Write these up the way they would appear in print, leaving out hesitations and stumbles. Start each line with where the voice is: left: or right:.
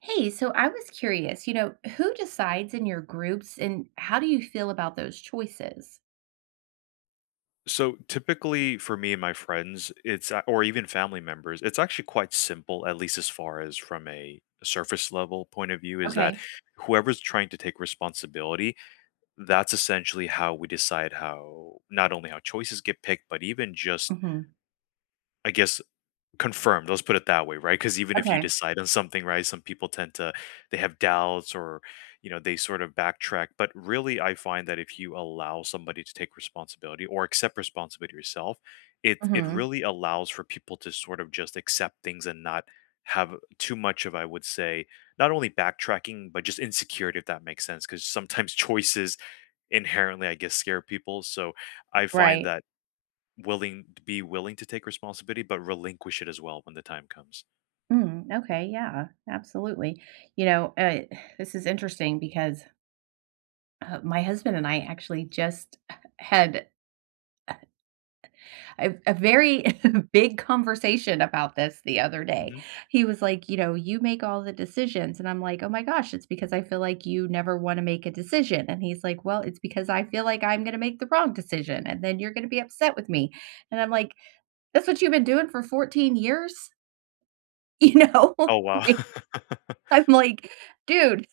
right: Hey, so I was curious, you know, who decides in your groups and how do you feel about those choices?
left: So typically for me and my friends, or even family members, it's actually quite simple, at least as far as from a surface level point of view, is that
right: Okay.
left: whoever's trying to take responsibility, that's essentially how we decide how not only how choices get picked, but even just
right: hmm
left: I guess confirmed, let's put it that way, right? Because even if you
right: Okay.
left: decide on something, right, some people tend to, they have doubts or, you know, they sort of backtrack, but really I find that if you allow somebody to take responsibility or accept responsibility yourself, it
right: hmm
left: really allows for people to sort of just accept things and not have too much of, I would say, not only backtracking, but just insecurity, if that makes sense. Because sometimes choices inherently, I guess, scare people, so I find
right: Right.
left: that, willing to be willing to take responsibility, but relinquish it as well when the time comes.
right: Mm, okay. Yeah, absolutely. You know, uh, this is interesting because my husband and I actually just had a very big conversation about this the other day.
left: Mhm.
right: He was like, you know, you make all the decisions. And I'm like, oh my gosh, it's because I feel like you never want to make a decision. And he's like, well, it's because I feel like I'm going to make the wrong decision and then you're going to be upset with me. And I'm like, that's what you've been doing for 14 years, you know?
left: Oh, wow.
right: Like, I'm like, dude,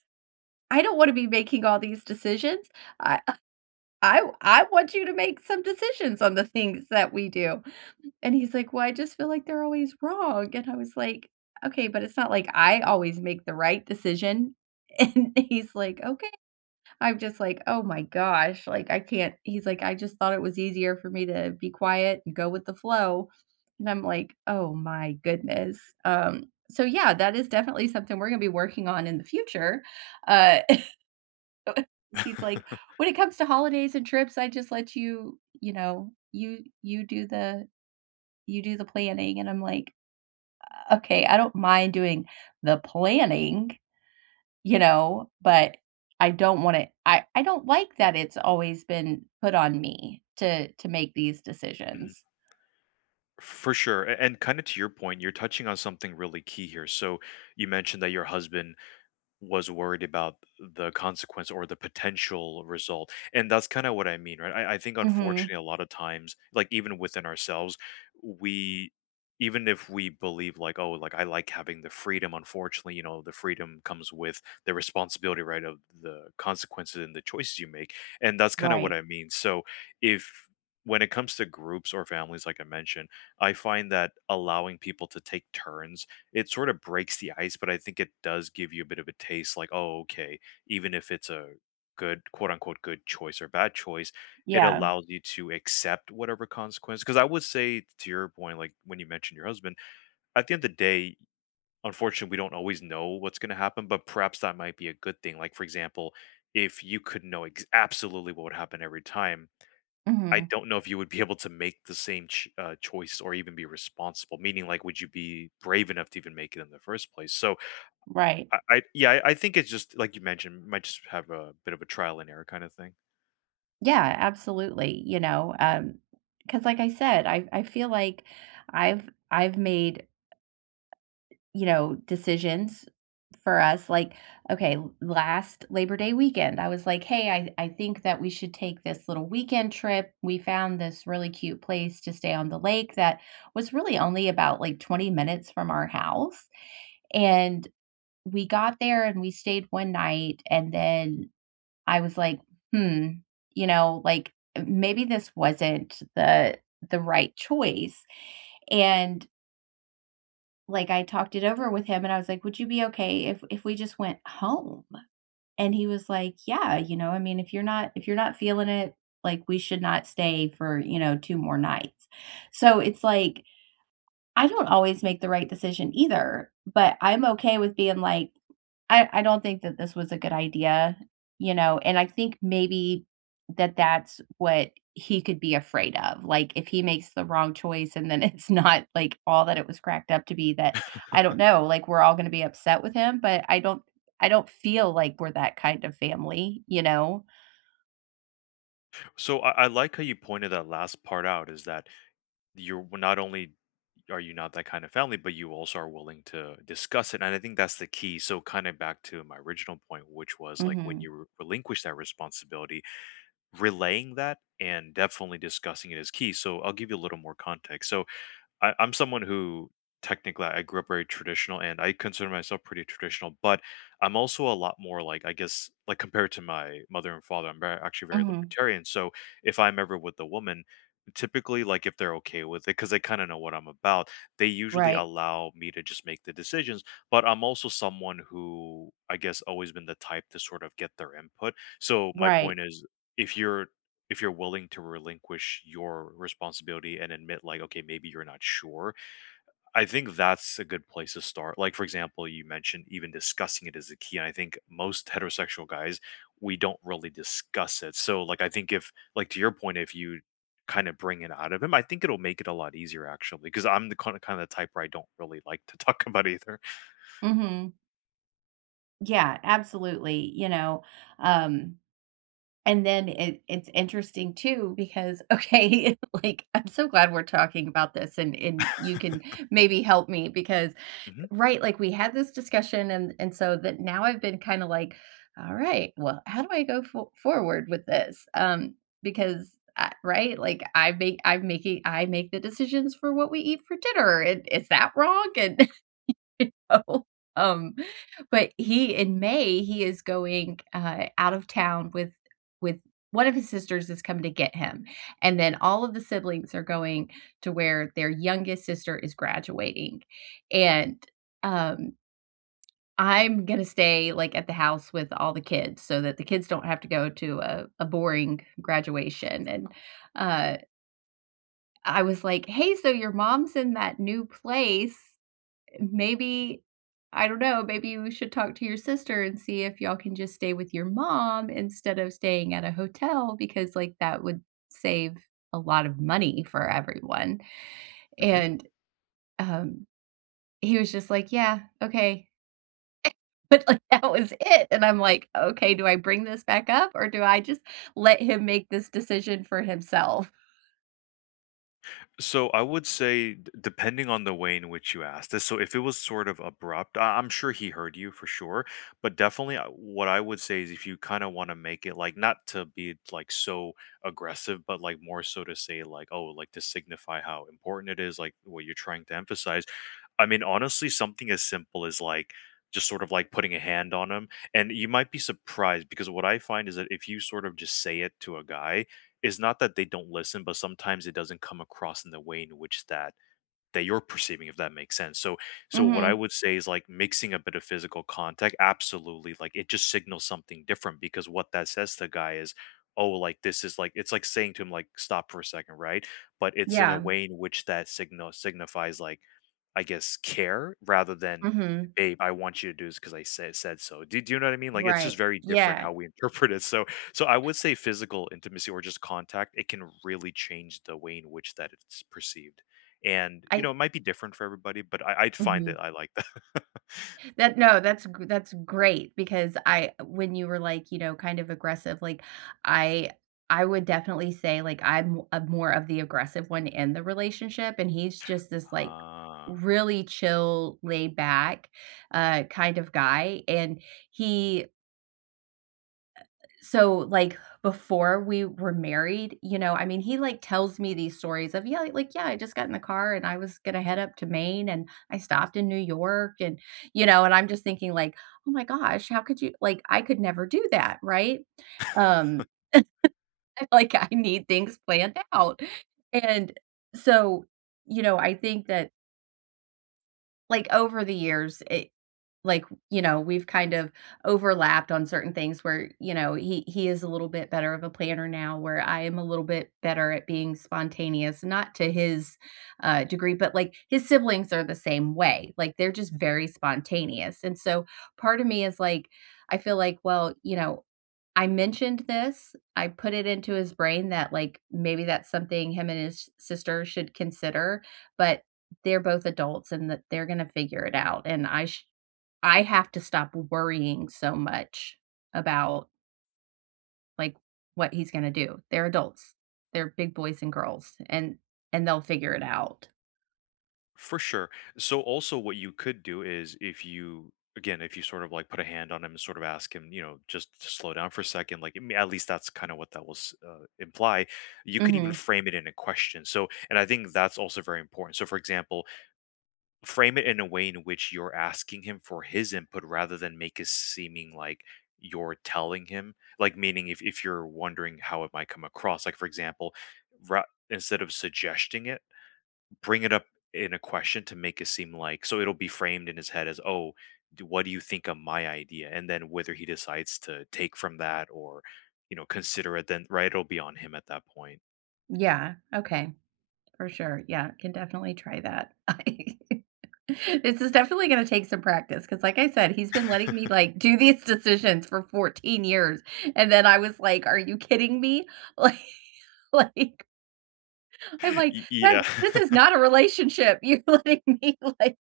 right: I don't want to be making all these decisions. I I want you to make some decisions on the things that we do. And he's like, "Well, I just feel like they're always wrong." And I was like, "Okay, but it's not like I always make the right decision." And he's like, "Okay." I'm just like, "Oh my gosh, like I can't." He's like, "I just thought it was easier for me to be quiet and go with the flow." And I'm like, "Oh my goodness." Um so yeah, that is definitely something we're going to be working on in the future. Uh he's like, "When it comes to holidays and trips, I just let you, you know, you do the planning, and I'm like, "Okay, I don't mind doing the planning, you know, but I don't want to. I don't like that it's always been put on me to make these
left: Mhm.
right: decisions."
left: For sure, a and kinda to your point, you're touching on something really key here, so you mentioned that your husband was worried about the consequence or the potential result. And that's kind of what I mean, right? I think
right: Mhm.
left: unfortunately a lot of times, like even within ourselves, we, even if we believe like, oh, like I like having the freedom, unfortunately, you know, the freedom comes with the responsibility, right? Of the consequences and the choices you make. And that's kind of what
right: Right.
left: I mean. So if when it comes to groups or families, like I mentioned, I find that allowing people to take turns, it sort of breaks the ice, but I think it does give you a bit of a taste like, "Oh, okay," even if it's a good, quote unquote, "good choice" or "bad choice," it
right: Yeah.
left: allows you to accept whatever consequence. Because I would say to your point, like, when you mentioned your husband, at the end of the day, unfortunately, we don't always know what's gonna happen, but perhaps that might be a good thing. Like, for example, if you could know ex absolutely what would happen every time, I
right: Mhm.
left: don't know if you would be able to make the same ch choice or even be responsible, meaning, like, would you be brave enough to even make it in the first place? So,
right: Right.
left: I yeah, I think it's just like you mentioned, might just have a bit of a trial and error kind of thing.
right: Yeah, absolutely, because like I said, I feel like I've made you know, decisions for us, like, okay, last Labor Day weekend, I was like, "Hey, I think that we should take this little weekend trip." We found this really cute place to stay on the lake that was really only about, like, 20 minutes from our house, and we got there, and we stayed one night, and then I was like, "Hmm, you know, like, maybe this wasn't the right choice." And like, I talked it over with him and I was like, "Would you be okay if we just went home?" And he was like, "Yeah, you know, I mean, if you're not feeling it, like, we should not stay for, you know, 2 more nights." So, it's like, I don't always make the right decision either, but I'm okay with being like, I don't think that this was a good idea, you know, and I think maybe that's what he could be afraid of. Like if he makes the wrong choice and then it's not like all that it was cracked up to be that I don't know, like we're all going to be upset with him, but I don't feel like we're that kind of family, you know.
left: So, I like how you pointed that last part out is that you're not only, are you not that kind of family, but you also are willing to discuss it, and I think that's the key. So, kinda back to my original point, which was, like, when
right: Mhm.
left: you re relinquish that responsibility, relaying that and definitely discussing it is key. So I'll give you a little more context. So I'm someone who technically I grew up very traditional and I consider myself pretty traditional, but I'm also a lot more like I guess like compared to my mother and father, I'm very, actually very
right: Mhm.
left: libertarian. So if I'm ever with a woman, typically like if they're okay with it because they kind of know what I'm about, they usually
right: Right.
left: allow me to just make the decisions. But I'm also someone who I guess always been the type to sort of get their input. So my
right: Right.
left: point is if you're, if you're willing to relinquish your responsibility and admit like okay maybe you're not sure, I think that's a good place to start. Like, for example, you mentioned even discussing it is a key. And I think most heterosexual guys, we don't really discuss it. So, like, I think if, like, to your point, if you kind of bring it out of him, I think it'll make it a lot easier, actually, because I'm the kind of the type where I don't really like to talk about either.
right: Mhm. Yeah, absolutely, you know. Um And then it's interesting too because, okay, like, I'm so glad we're talking about this and you can maybe help me because right, like, we had this discussion and so that now I've been kinda like, "All right, well, how do I go fo forward with this?" Because I right? Like, I make the decisions for what we eat for dinner, and is that wrong? And you know? Um, but he in May, he is going, out of town with with one of his sisters is coming to get him, and then all of the siblings are going to where their youngest sister is graduating, and, um, I'm gonna stay, like, at the house with all the kids so that the kids don't have to go to a boring graduation, and, uh, I was like, "Hey, so your mom's in that new place." Maybe I don't know, maybe you should talk to your sister and see if y'all can just stay with your mom instead of staying at a hotel because, like, that would save a lot of money for everyone,
left: Hmm.
right: and, um, he was just like, "Yeah, okay," but, like, that was it, and I'm like, "Okay, do I bring this back up or do I just let him make this decision for himself?"
left: So I would say, depending on the way in which you asked this, so if it was sort of abrupt, I'm sure he heard you for sure. But definitely, what I would say is if you kind of want to make it like not to be like so aggressive, but like more so to say like, oh, like to signify how important it is, like what you're trying to emphasize. I mean, honestly, something as simple as like just sort of like putting a hand on him. And you might be surprised because what I find is that if you sort of just say it to a guy, it's not that they don't listen, but sometimes it doesn't come across in the way in which that you're perceiving if that makes sense. So so what I
right: Mhm.
left: would say is like mixing a bit of physical contact absolutely, like it just signals something different because what that says to the guy is oh like this is like it's like saying to him like stop for a second, right? But it's in a
right: Yeah.
left: way in which that signal signifies like I guess care rather than
right: Mhm.
left: babe I want you to do this because I said so. Do you know what I mean? Like it's just
right: Right.
left: very different
right: Yeah.
left: how we interpret it. So so I would say physical intimacy or just contact, it can really change the way in which that it's perceived. And, you
right: I
left: know, it might be different for everybody, but I I'd find
right: mhm.
left: that I like that.
right: That no, that's g that's great because I when you were, like, you know, kind of aggressive, like, I I would definitely say, like, I'm a more of the aggressive one in the relationship, and he's just this, like,
left: Ah.
right: really chill, laid back, kind of guy, and he so, like, before we were married, you know, I mean, he, like, tells me these stories of, "Yeah, like, yeah, I just got in the car and I was gonna head up to Maine and I stopped in New York," and, you know, and I'm just thinking like, "Oh my gosh, how could you" like, I could never do that, right? Um, like, I need things planned out. And so, you know, I think that over the years it like you know we've kind of overlapped on certain things where you know he is a little bit better of a planner now where I am a little bit better at being spontaneous not to his degree but like his siblings are the same way like they're just very spontaneous and so part of me is like I feel like well you know I mentioned this I put it into his brain that like maybe that's something him and his sister should consider but they're both adults and that they're gonna figure it out, and I have to stop worrying so much about, like, what he's gonna do. They're adults. They're big boys and girls, and they'll figure it out.
left: For sure. So also what you could do is if you again, if you sort of like put a hand on him and sort of ask him, you know, just to slow down for a second, like I mean, at least that's kind of what that will imply. You could even
right: Mhm.
left: frame it in a question. So, and I think that's also very important. So, for example, frame it in a way in which you're asking him for his input rather than make it seeming like you're telling him. Like, meaning if you're wondering how it might come across, like, for example, ra- instead of suggesting it, bring it up in a question to make it seem like so it'll be framed in his head as, oh, what do you think of my idea? And then whether he decides to take from that or, you know, consider it, then, right, it'll be on him at that point.
right: Yeah, okay, for sure. Yeah, can definitely try that. I This is definitely gonna take some practice because, like I said, he's been letting me, like, do these decisions for 14 years, and then I was like, "Are you kidding me?" Like like I'm like,
left: Yeah.
right: "That this is not a relationship. You're letting me, like"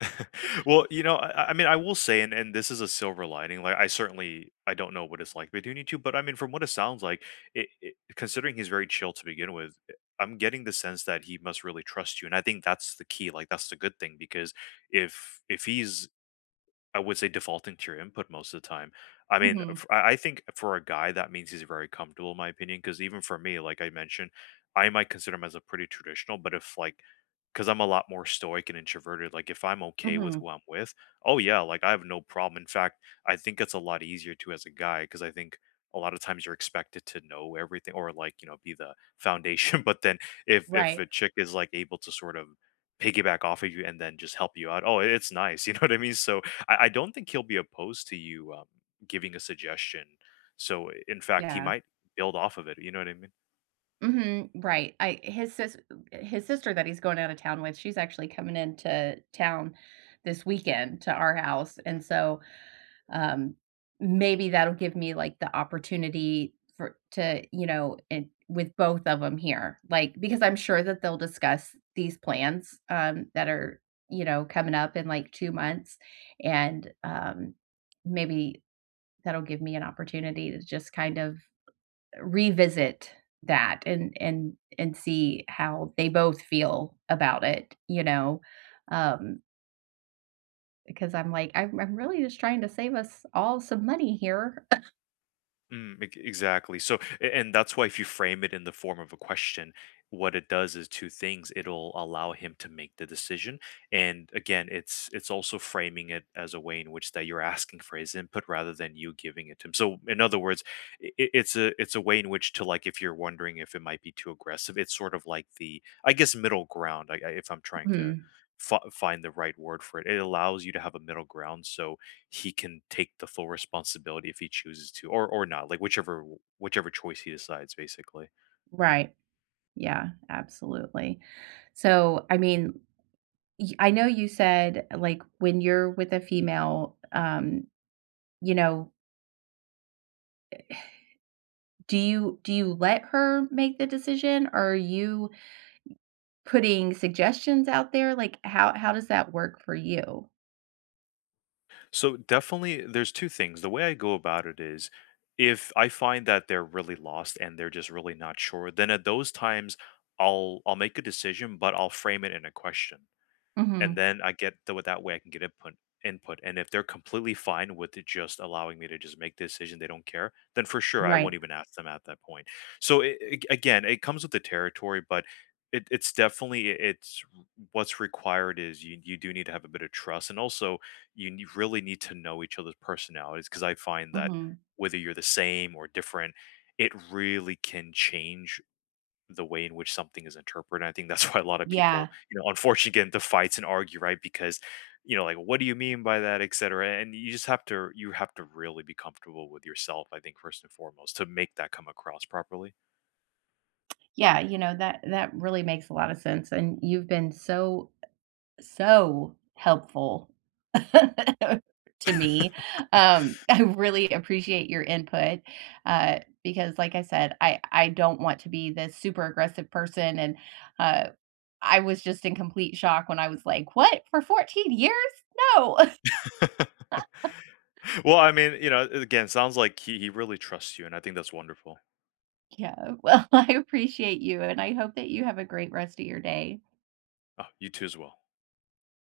left: Well, you know, I mean, I will say, and this is a silver lining, like, I certainly I don't know what it's like between you 2, but, I mean, from what it sounds like, it considering he's very chill to begin with, eh, I'm getting the sense that he must really trust you, and I think that's the key, like, that's the good thing because if he's I would say defaulting to your input most of the time. I mean,
right: Mhm,
left: I think for a guy, that means he's very comfortable, in my opinion. Because even for me, like I mentioned, I might consider him as a pretty traditional, but if like, because I'm a lot more stoic and introverted, like if I'm okay with
right: mhm,
left: who I'm with, oh yeah, like I have no problem. In fact, I think it's a lot easier too as a guy, because I think a lot of times you're expected to know everything or like, you know, be the foundation. But then if
right: right,
left: a chick is like able to sort of piggyback off of you and then just help you out, oh, it's nice. You know what I mean? So I don't think he'll be opposed to you giving a suggestion. So in fact, he
right: yeah,
left: might build off of it. You know what I mean?
right: mhm, right, I his sis his sister that he's going out of town with, she's actually coming into town this weekend to our house, and so Um, maybe that'll give me, like, the opportunity for to, you know, and with both of them here, like because I'm sure that they'll discuss these plans, that are, you know, coming up in, like, 2 months, and, maybe that'll give me an opportunity to just kind of revisit that and see how they both feel about it, you know? Um, because I'm like, I'm really just trying to save us all some money here.
left: Mm, exactly. So, and that's why if you frame it in the form of a question, what it does is two things. It'll allow him to make the decision, and again, it's also framing it as a way in which that you're asking for his input rather than you giving it to him. So, in other words, it's a, it's a way in which to like if you're wondering if it might be too aggressive, it's sort of like the I guess middle ground. If I'm trying to
right: Mhm.
left: find the right word for it, it allows you to have a middle ground. So he can take the full responsibility if he chooses to or not, like whichever choice he decides basically.
right: Right. Yeah, absolutely. So, I mean, y I know you said, like, when you're with a female, you know, do you let her make the decision? Or Are you putting suggestions out there? Like, how does that work for you?
left: So definitely there's two things, the way I go about it is if I find that they're really lost and they're just really not sure, then at those times I'll make a decision but I'll frame it in a question, and
right: Mhm.
left: then I get the that way I can get input. And if they're completely fine with it just allowing me to just make the decision, they don't care, then for sure I
right: Right.
left: won't even ask them at that point. So again, it comes with the territory, but it's definitely it's what's required is you, you do need to have a bit of trust, and also you really need to know each other's personalities because I find that
right: Mhm.
left: whether you're the same or different, it really can change the way in which something is interpreted. I think that's why a lot of people,
right: Yeah.
left: you know, unfortunately get into fights and argue, right? Because, you know, like, what do you mean by that, et cetera? And you just have to, you have to really be comfortable with yourself, I think, first and foremost, to make that come across properly.
right: Yeah, you know, that that really makes a lot of sense, and you've been so so helpful to me. I really appreciate your input, because like I said, I don't want to be this super aggressive person, and, uh, I was just in complete shock when I was like, "What? For 14 years? No."
left: Well, I mean, you know, again, sounds like he really trusts you. And I think that's wonderful.
right: Yeah, well, I appreciate you, and I hope that you have a great rest of your day.
left: Oh, you too as well.